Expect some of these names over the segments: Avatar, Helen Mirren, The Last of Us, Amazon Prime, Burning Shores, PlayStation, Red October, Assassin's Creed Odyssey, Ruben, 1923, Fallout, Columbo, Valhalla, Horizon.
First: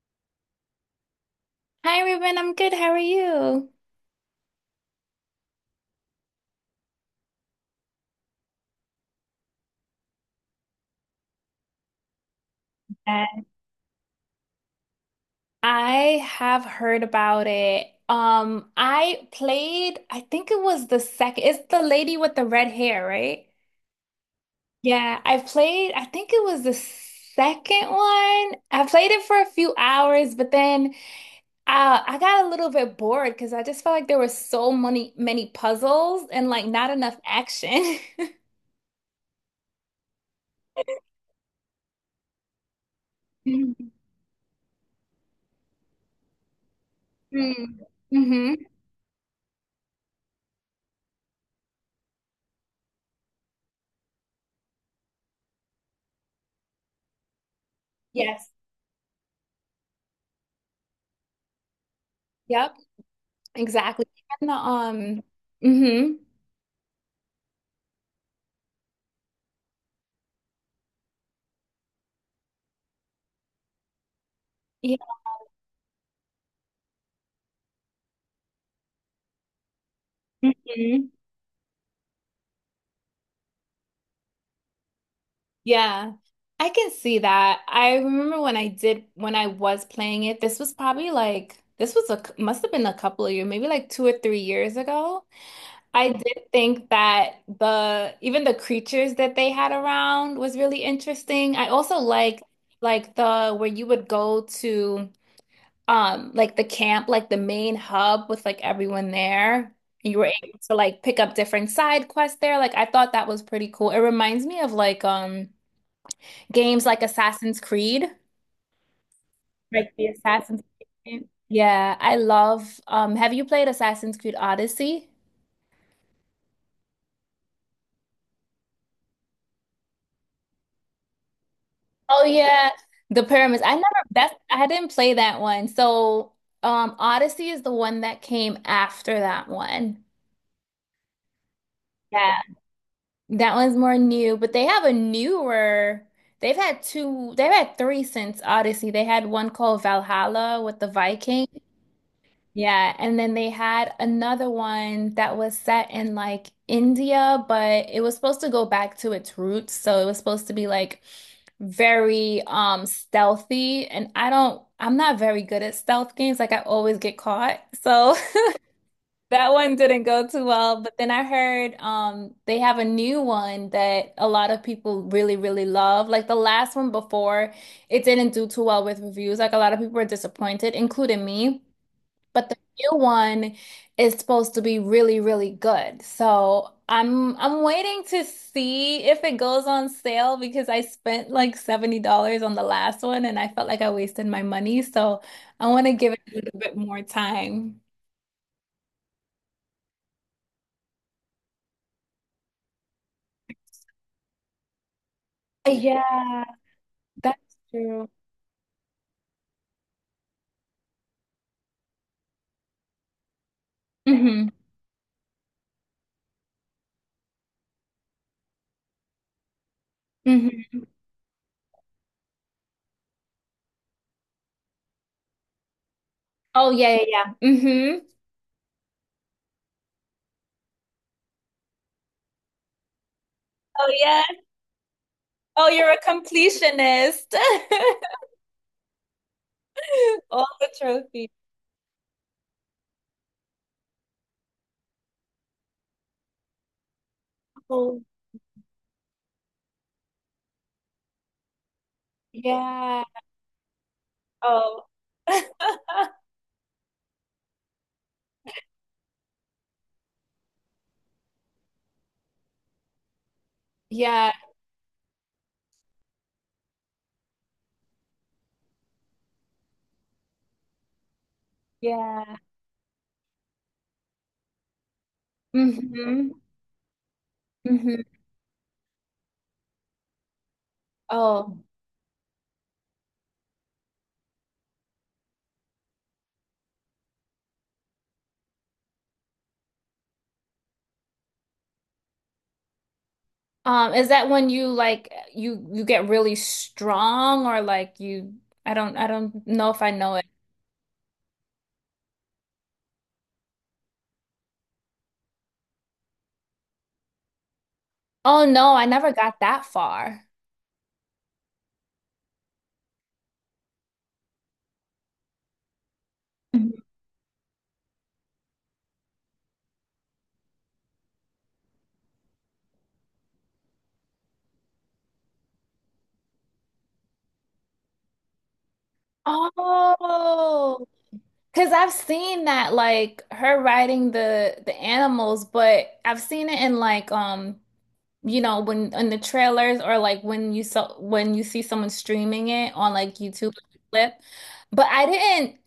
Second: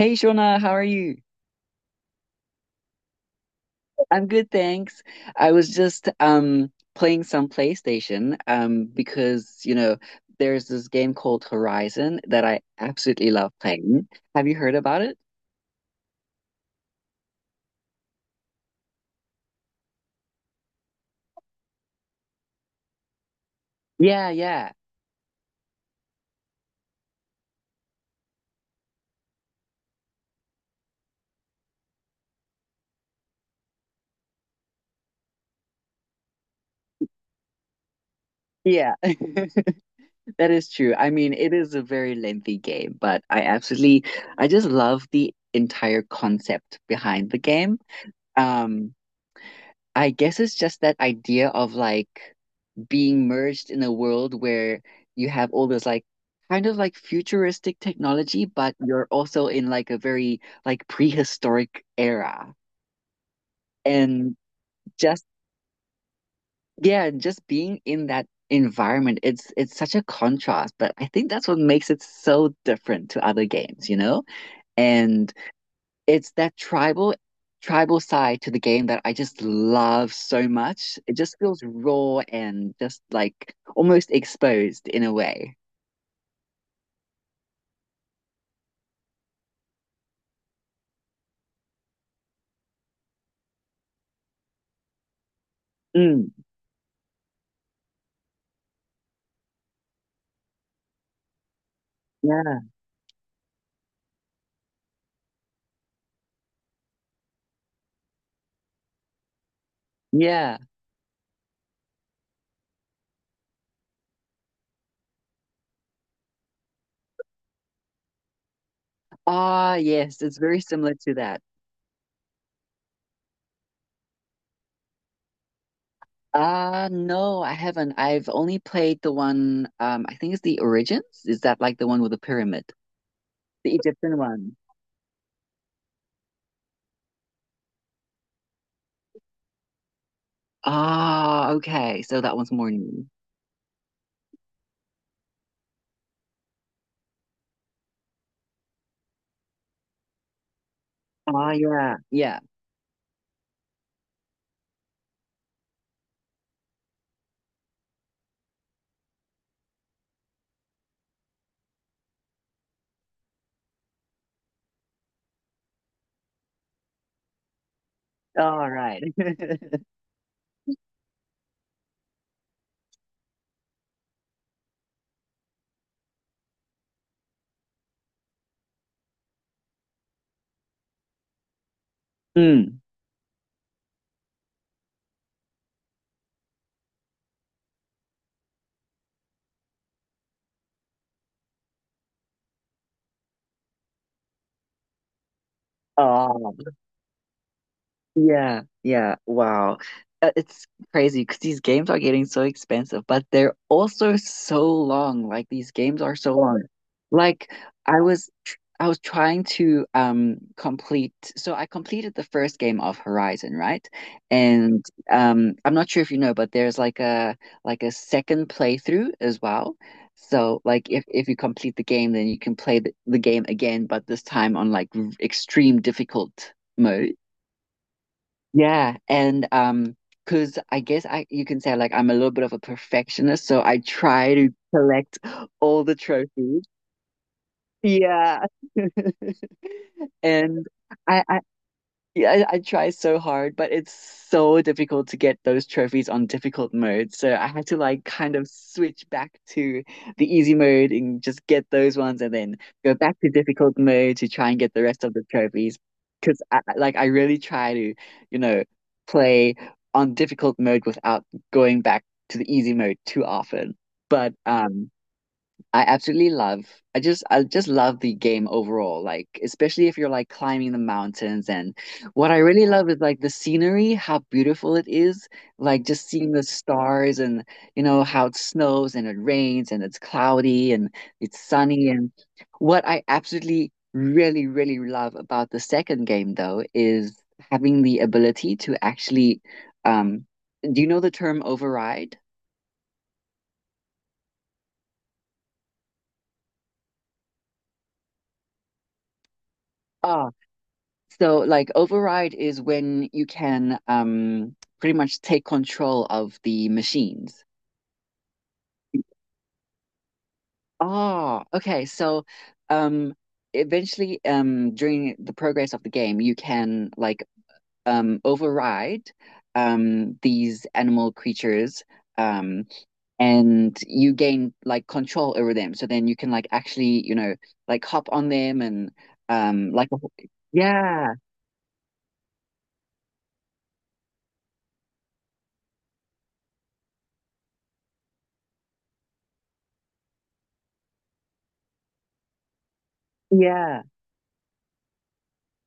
Hey Shona, how are you? Hi, Ruben. I'm good. How are you? I'm good, thanks. I was just playing some PlayStation because, you know, there's this game called Horizon that I Uh, absolutely love playing. Have you heard about it? I have heard about it. I played, I think it was the second, it's the lady with the red hair, right? Yeah, yeah. Yeah, I played, I think it was the second one. I played it for a few hours, but then I got a little bit bored because I just felt like there were so many, many puzzles and like not enough action. Yeah. That is true. I mean, it is a very lengthy game, but I Mm. absolutely I just love the entire concept behind the game. Mm-hmm. Um I guess it's just that idea of like being merged in a world where you have all this like kind of like futuristic technology, Yes. but you're also in like a very like prehistoric era. Yep. Exactly. And And the just hmm yeah, just being in that environment, it's such a contrast, but I think that's what makes it so different to other games, you know? Yeah. And it's that tribal side to the game that I just love so much. hmm It just feels raw and just like almost exposed in a way. Yeah, I can see that. I remember when I was playing it, this was probably like this was a must have been a couple of years, maybe like 2 or 3 years ago. I Mm. did think that the even the creatures that they had around was really interesting. I also Yeah, like the where you would go to like the camp, like the main hub with like everyone there. You were able yeah. to like pick up different side quests there. Like I thought that was pretty cool. It reminds me of like games like Assassin's Creed, Ah, like the yes, it's very Assassin's Creed similar to game. that. Yeah, I love have you played Assassin's Creed Odyssey? Ah, no, I haven't. I've only played the one, I think it's the Origins. Is that like the one with the Oh pyramid? yeah, the pyramids. The Egyptian one. I didn't play that one. So Odyssey is the one that came after that one. Ah, okay. So that Yeah. one's more new. That one's more new, but they have a newer. They've had two, they've had three since Odyssey. They had one called Valhalla with the Viking. Ah, yeah, yeah. Yeah, and then they had another one that was set in like India, but it was supposed to go back to its roots. So it was supposed to be like very stealthy, and I'm not very good at stealth games. Like I always get caught. So All right. That one didn't go too well, but then I heard they have a new one that a lot of people really, really love. Like the last one before, it didn't do too well with reviews. Like a lot of people were disappointed, including me. But the Mm. new one is supposed to be really, really good. So I'm waiting to see if it goes on sale because I spent like $70 on the last one and I felt like I wasted my money. So I want to give it a little Ah. bit more time. Yeah, yeah, wow. It's crazy because these games are getting so expensive, but they're also so long. Like these games are so Yeah. long. That's Like true. I was trying to complete so I completed the first game of Horizon, right? Hmm And I'm not sure if you know, but there's like a second playthrough as well. So hmm like if you complete the game, then you can play the game again, but this time on like extreme difficult Oh yeah, mode. yeah, yeah. hmm Yeah, and 'cause I guess I you can say like I'm a little bit of a perfectionist, so I Oh yeah. try to collect Oh, all you're the a trophies. completionist. Yeah. All And the trophies. I yeah, I try so hard, but it's so difficult to get those trophies on difficult mode. So I had to Oh like kind of switch back to the easy mode and just get those ones and then go yeah, back to difficult mode to try and get the Oh. rest of the trophies. Because like I really try to, you know, play on difficult mode without going back to the easy mode too often. yeah, But I absolutely love. I just love the game overall, like especially if you're like climbing the mountains and what yeah. I really love is like the scenery, how beautiful it is, like just hmm seeing the stars and you hmm know how it snows and it rains and it's cloudy and it's Oh. sunny and what I absolutely really really love about the second game though is having the ability to actually um do you know the term override? Is that when you like you get really strong or like you I don't know if I know it. So, like, override is when you can pretty much take control of the machines. Oh no, I never got that far. Oh, okay. So, um, eventually, during the progress of the game, you Mhm. can like override these animal creatures, um, and you gain like control over them. So then you can like actually, you know, like hop on them and like, Oh. yeah, Cause I've seen that like her riding the animals, but I've seen it in like you know when in the trailers or like when you saw when you see someone streaming it on like YouTube yeah. clip. But I didn't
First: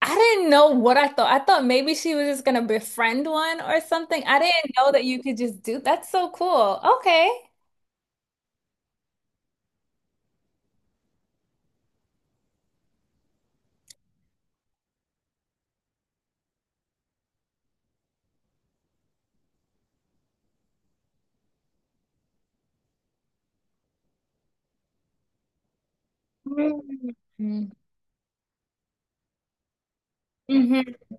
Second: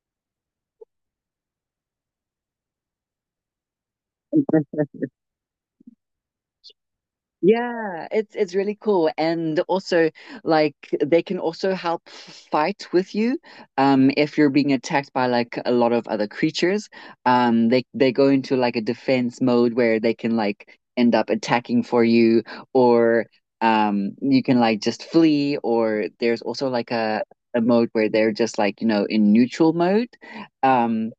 I didn't know what I thought. I thought maybe she was just gonna befriend one or something. I didn't know that you could just do that's so cool. Okay. Yeah, it's really cool. And also like they can also help fight with you if you're being attacked by like a lot of other creatures. They go into like a defense mode where they can like end up attacking for you or you can like just flee or there's also like a Mm. mode where they're just like, you know, in neutral mode. hmm Um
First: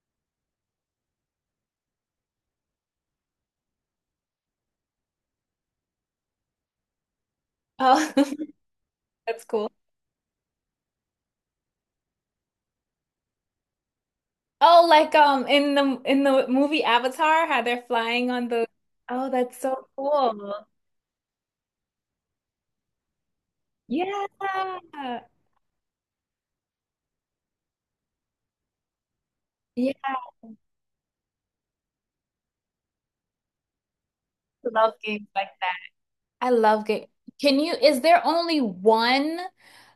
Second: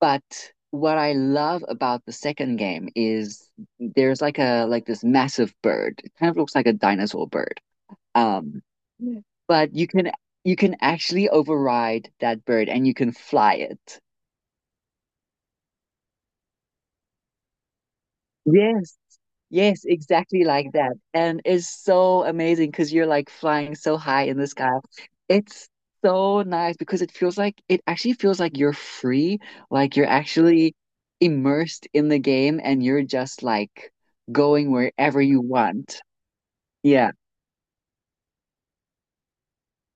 but what I love about the second game is there's like a like this massive bird. It kind of looks like a dinosaur bird. Oh, Um, Yeah. that's cool. But you can actually override that bird and you can fly it. Oh, like in the movie Avatar, how they're flying on the Yes. Oh, that's Yes, so exactly cool. like that. And it's so amazing because you're like flying so high Yeah. in the sky. It's so nice because it feels like it actually feels like you're free, Yeah, like you're actually immersed in the game and you're just like I going love wherever games you like that. want. I love game. Yeah. Can you, is there only one,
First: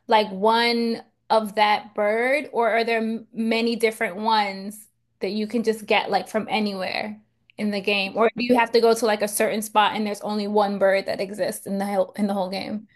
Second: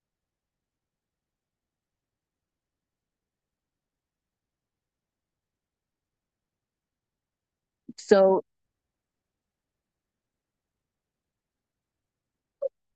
like one of that bird, or are there many different ones that you can just get like from anywhere in the game? Or So do you have to go to like a certain spot and there's only one bird that exists in the whole game?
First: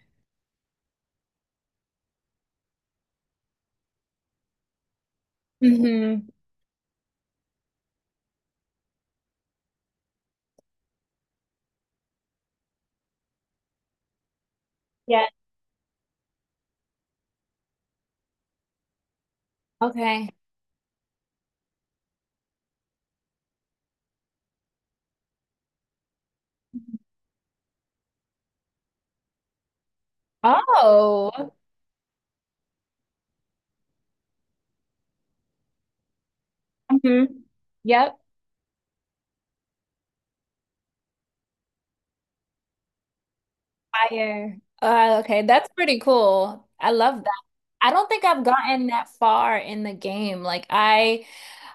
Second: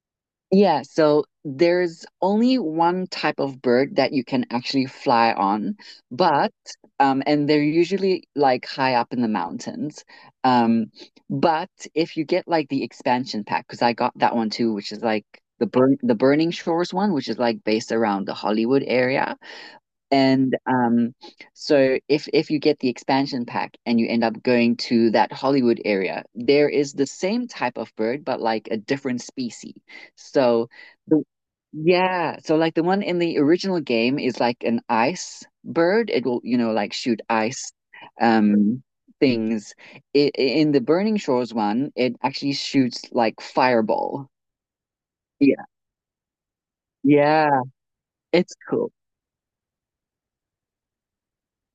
yeah, so there's only one type of bird that you can actually fly on, Mm-hmm. but and they're usually like high up in the mountains. Um, but if you get like the expansion pack, because I got that one too, which is like Yeah. The Burning Shores one, which is like based around the Hollywood area. Okay. And so if you get the expansion pack and you end up going to that Hollywood area, there is the same type of bird, but like a different species. So the Oh, yeah, so like the one in the original game is like an ice bird. It will, you know, like shoot hmm ice yep. um things. I In the Burning Shores one, it actually shoots like fireball. Fire. Okay, Yeah. that's pretty cool. I love that. Yeah, I don't think I've it's gotten cool. that far in the game. Like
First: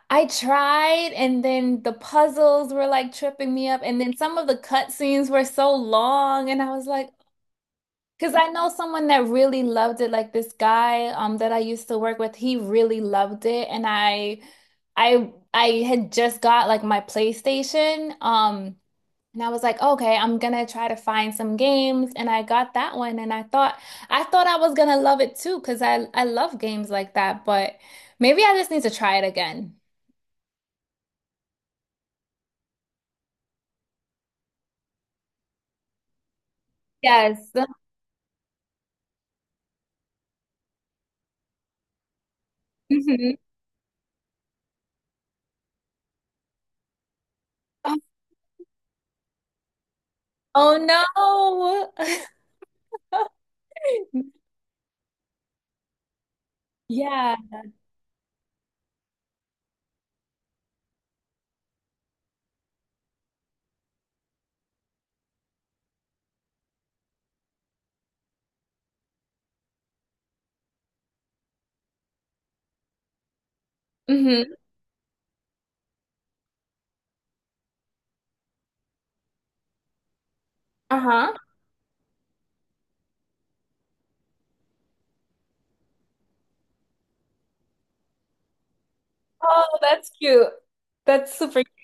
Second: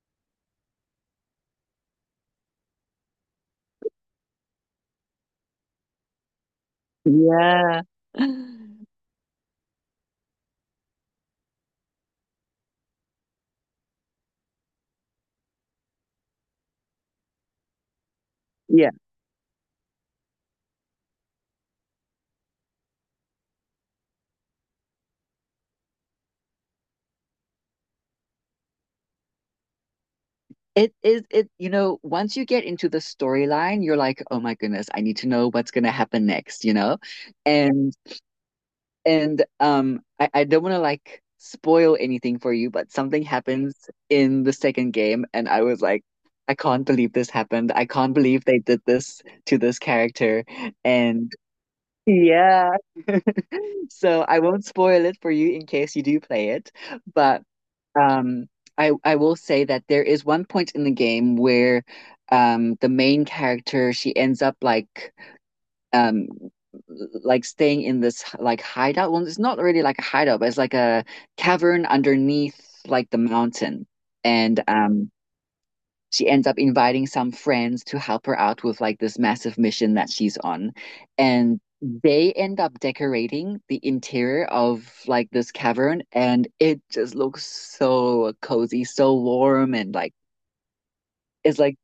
I tried and then the puzzles were like tripping me up and then some of the cutscenes were so long and I was like Yeah. because I know someone that really loved it like this guy that I used to work with, he really loved it and I had just got like my PlayStation. Yeah. And I was like, okay, I'm gonna try to find some games. And I got that one and I thought I was gonna love it too, because I love games like that, but maybe I just need to try it again. It is it, you know, once you get into the storyline, you're like, oh my goodness, I need to know what's gonna happen next, you know? Yes. And and I don't wanna like spoil anything for you, but something Mhm. happens in the second game and I was like, I can't believe this happened. I can't believe they did this to this character. Oh no. And yeah, so I won't spoil it for you in case you do play it, Yeah. but um, I will say that there is one point in the game where the main character she ends up um like staying in this like hideout. Well, it's not really like a hideout, but it's like a cavern underneath like the mountain. hmm And she ends up inviting some friends to help her out with like this massive mission that she's on. Uh-huh. And they end up decorating the interior of like this cavern, and it just looks so cozy, so warm, Oh, and that's like cute. That's it's super cute. like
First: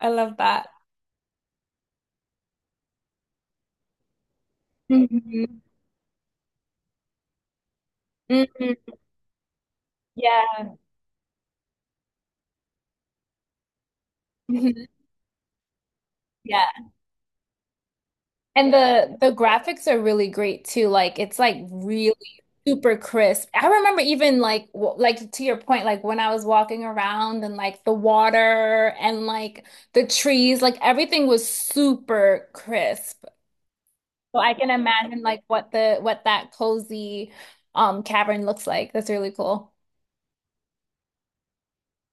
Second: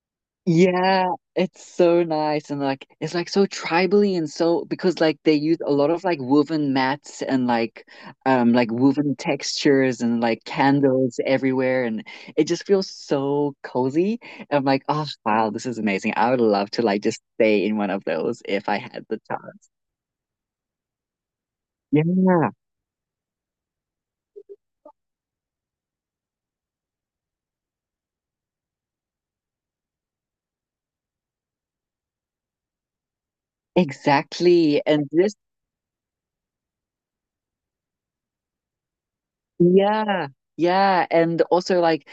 I love that. yeah, it's so nice and like it's like so tribally and so because like they use Hmm a lot of like woven mats and like hmm woven textures and like Yeah. candles everywhere and it just feels so cozy. I'm like, hmm oh wow, this is amazing. I would Yeah. love to like just stay in one of those if And I had the the the chance. graphics are really great too. Like it's like really Yeah, super crisp. I remember even like like to your point, like when I was walking around and like the water and like the trees, like everything was super crisp. So I can exactly. And imagine this like what the what that cozy cavern looks like. That's really cool. yeah, yeah, and also like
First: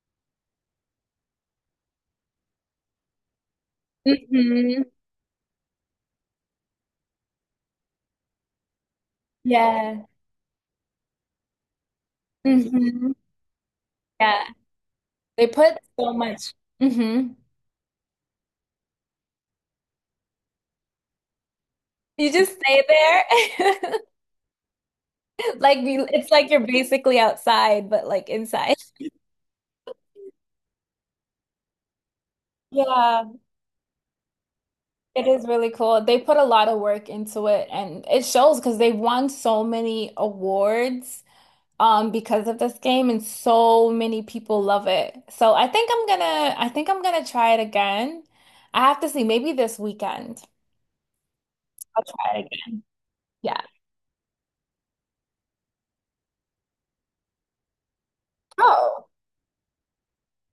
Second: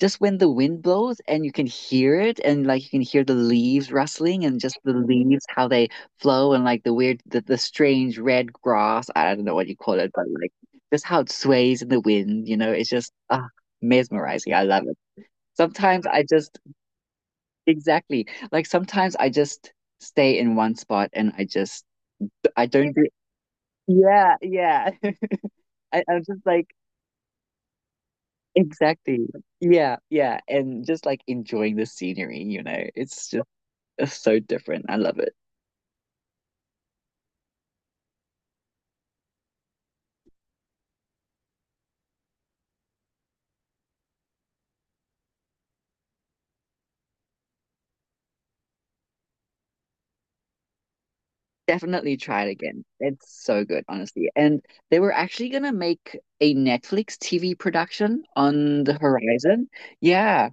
just when the wind blows and you can hear it and like you can hear the leaves rustling and just hmm the leaves how they flow and like the strange red grass, I don't know what you call Yeah. it, but like just how it sways in the wind, you know, it's hmm just ah Yeah. mesmerizing. I love it. They put Sometimes so I much. just Hmm exactly like sometimes I just stay in one spot and I just You just I stay don't do there. yeah, yeah. Like I, I'm it's just like you're like basically outside, but like inside. exactly. Yeah, yeah. And just like enjoying the scenery, you know, Yeah, it's just it's so different. I love it it. is really cool. They put a lot of work into it and it shows because they won so many awards because of this game and so many people love it. So I think I'm gonna try it again. I have to see maybe this weekend. I'll Definitely try try it it again. again. It's Yeah. so good, honestly. And they were actually gonna make a Netflix TV production on the Oh. horizon. Yeah.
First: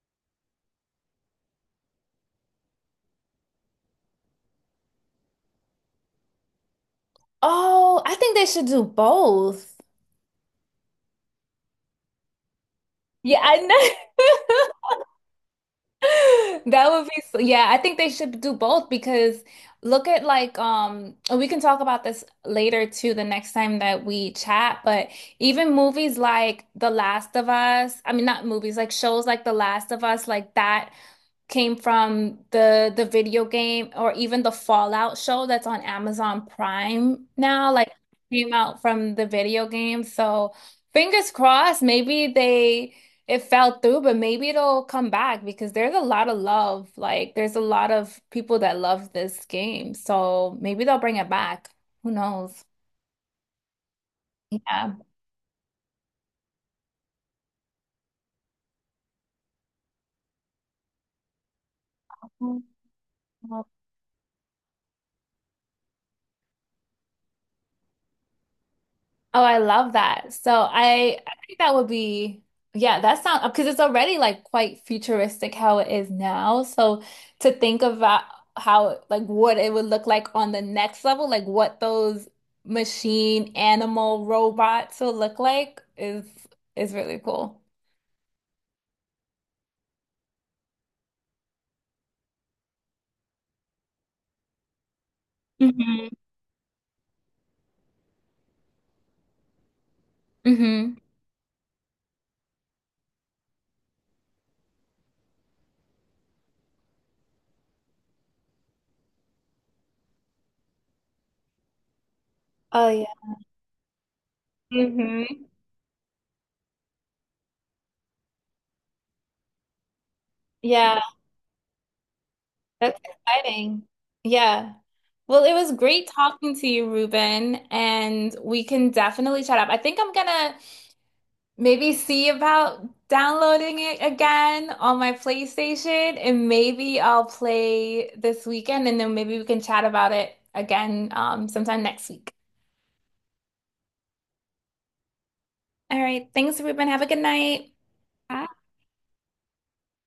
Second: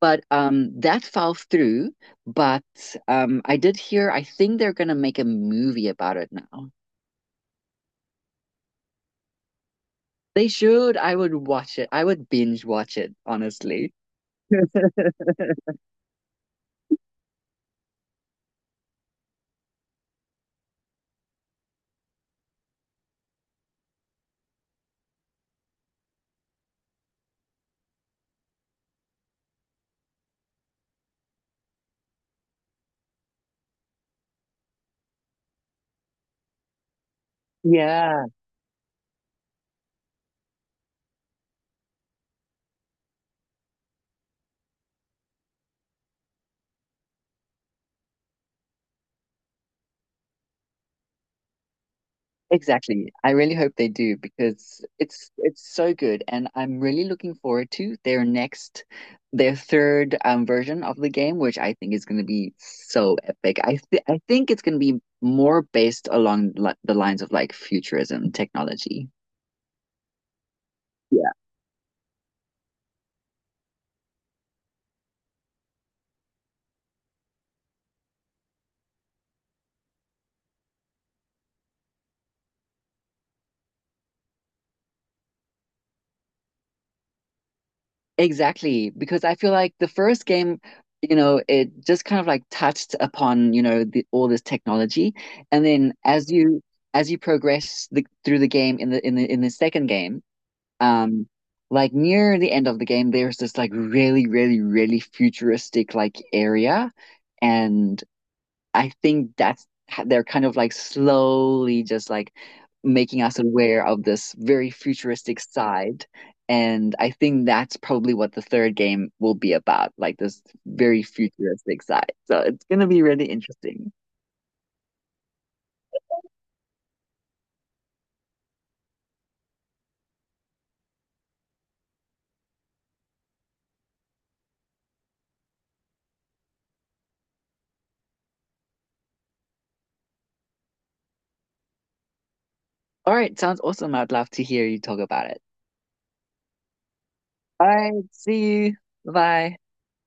But that fell through. But I did hear I think they're gonna make a movie about it now. Oh, I think they should do both. They should. I would watch it. I would binge watch it, Yeah, I honestly. know. That would be, so- yeah, I think they should do both because look at like and we can talk about this later too the next time that we chat, but even movies like The Last of Us, I mean not movies, like shows like The Last of Us, like that came from the video game or even the Fallout show that's on Amazon Prime now, like Yeah. came out from the video game. So fingers crossed, maybe they it fell through, but maybe it'll come back because there's a lot of love. Like, there's a lot of people that love this game. So maybe they'll bring it back. Who knows? Exactly. I really hope they do because Yeah. it's so good and I'm really looking forward to their next their third version of the game which I think is going to be so epic. I think it's going to be more based along li the lines of like futurism technology. Oh, I love that. So I, Yeah. I think that would be, yeah, that sounds because it's already like quite futuristic how it is now. So to think about how, like, what it would look like on the next level, like what those machine animal robots will look like is really cool. Exactly, because I feel like the first game, you know, it just kind of like touched upon, you know, all this technology and then hmm as you progress through the game in the in the second game. hmm Um, like near the end of the game, there's this like really, really, really futuristic like area, and I think that's they're kind of like slowly just like Oh making yeah. us aware of this very hmm futuristic side. And I think that's probably what the third game will be about, like this Yeah, very futuristic side. So it's gonna that's be really exciting. interesting. Yeah. Well, it was great talking to you, Ruben, and we can definitely chat up. I think I'm gonna maybe see about downloading it again on my PlayStation, and maybe I'll play this weekend, and then maybe we can chat about it again sometime next week. All right, sounds awesome. I'd love to hear you talk about it. All right. Thanks, Ruben. Have a good All night. right, Bye. see you. Bye.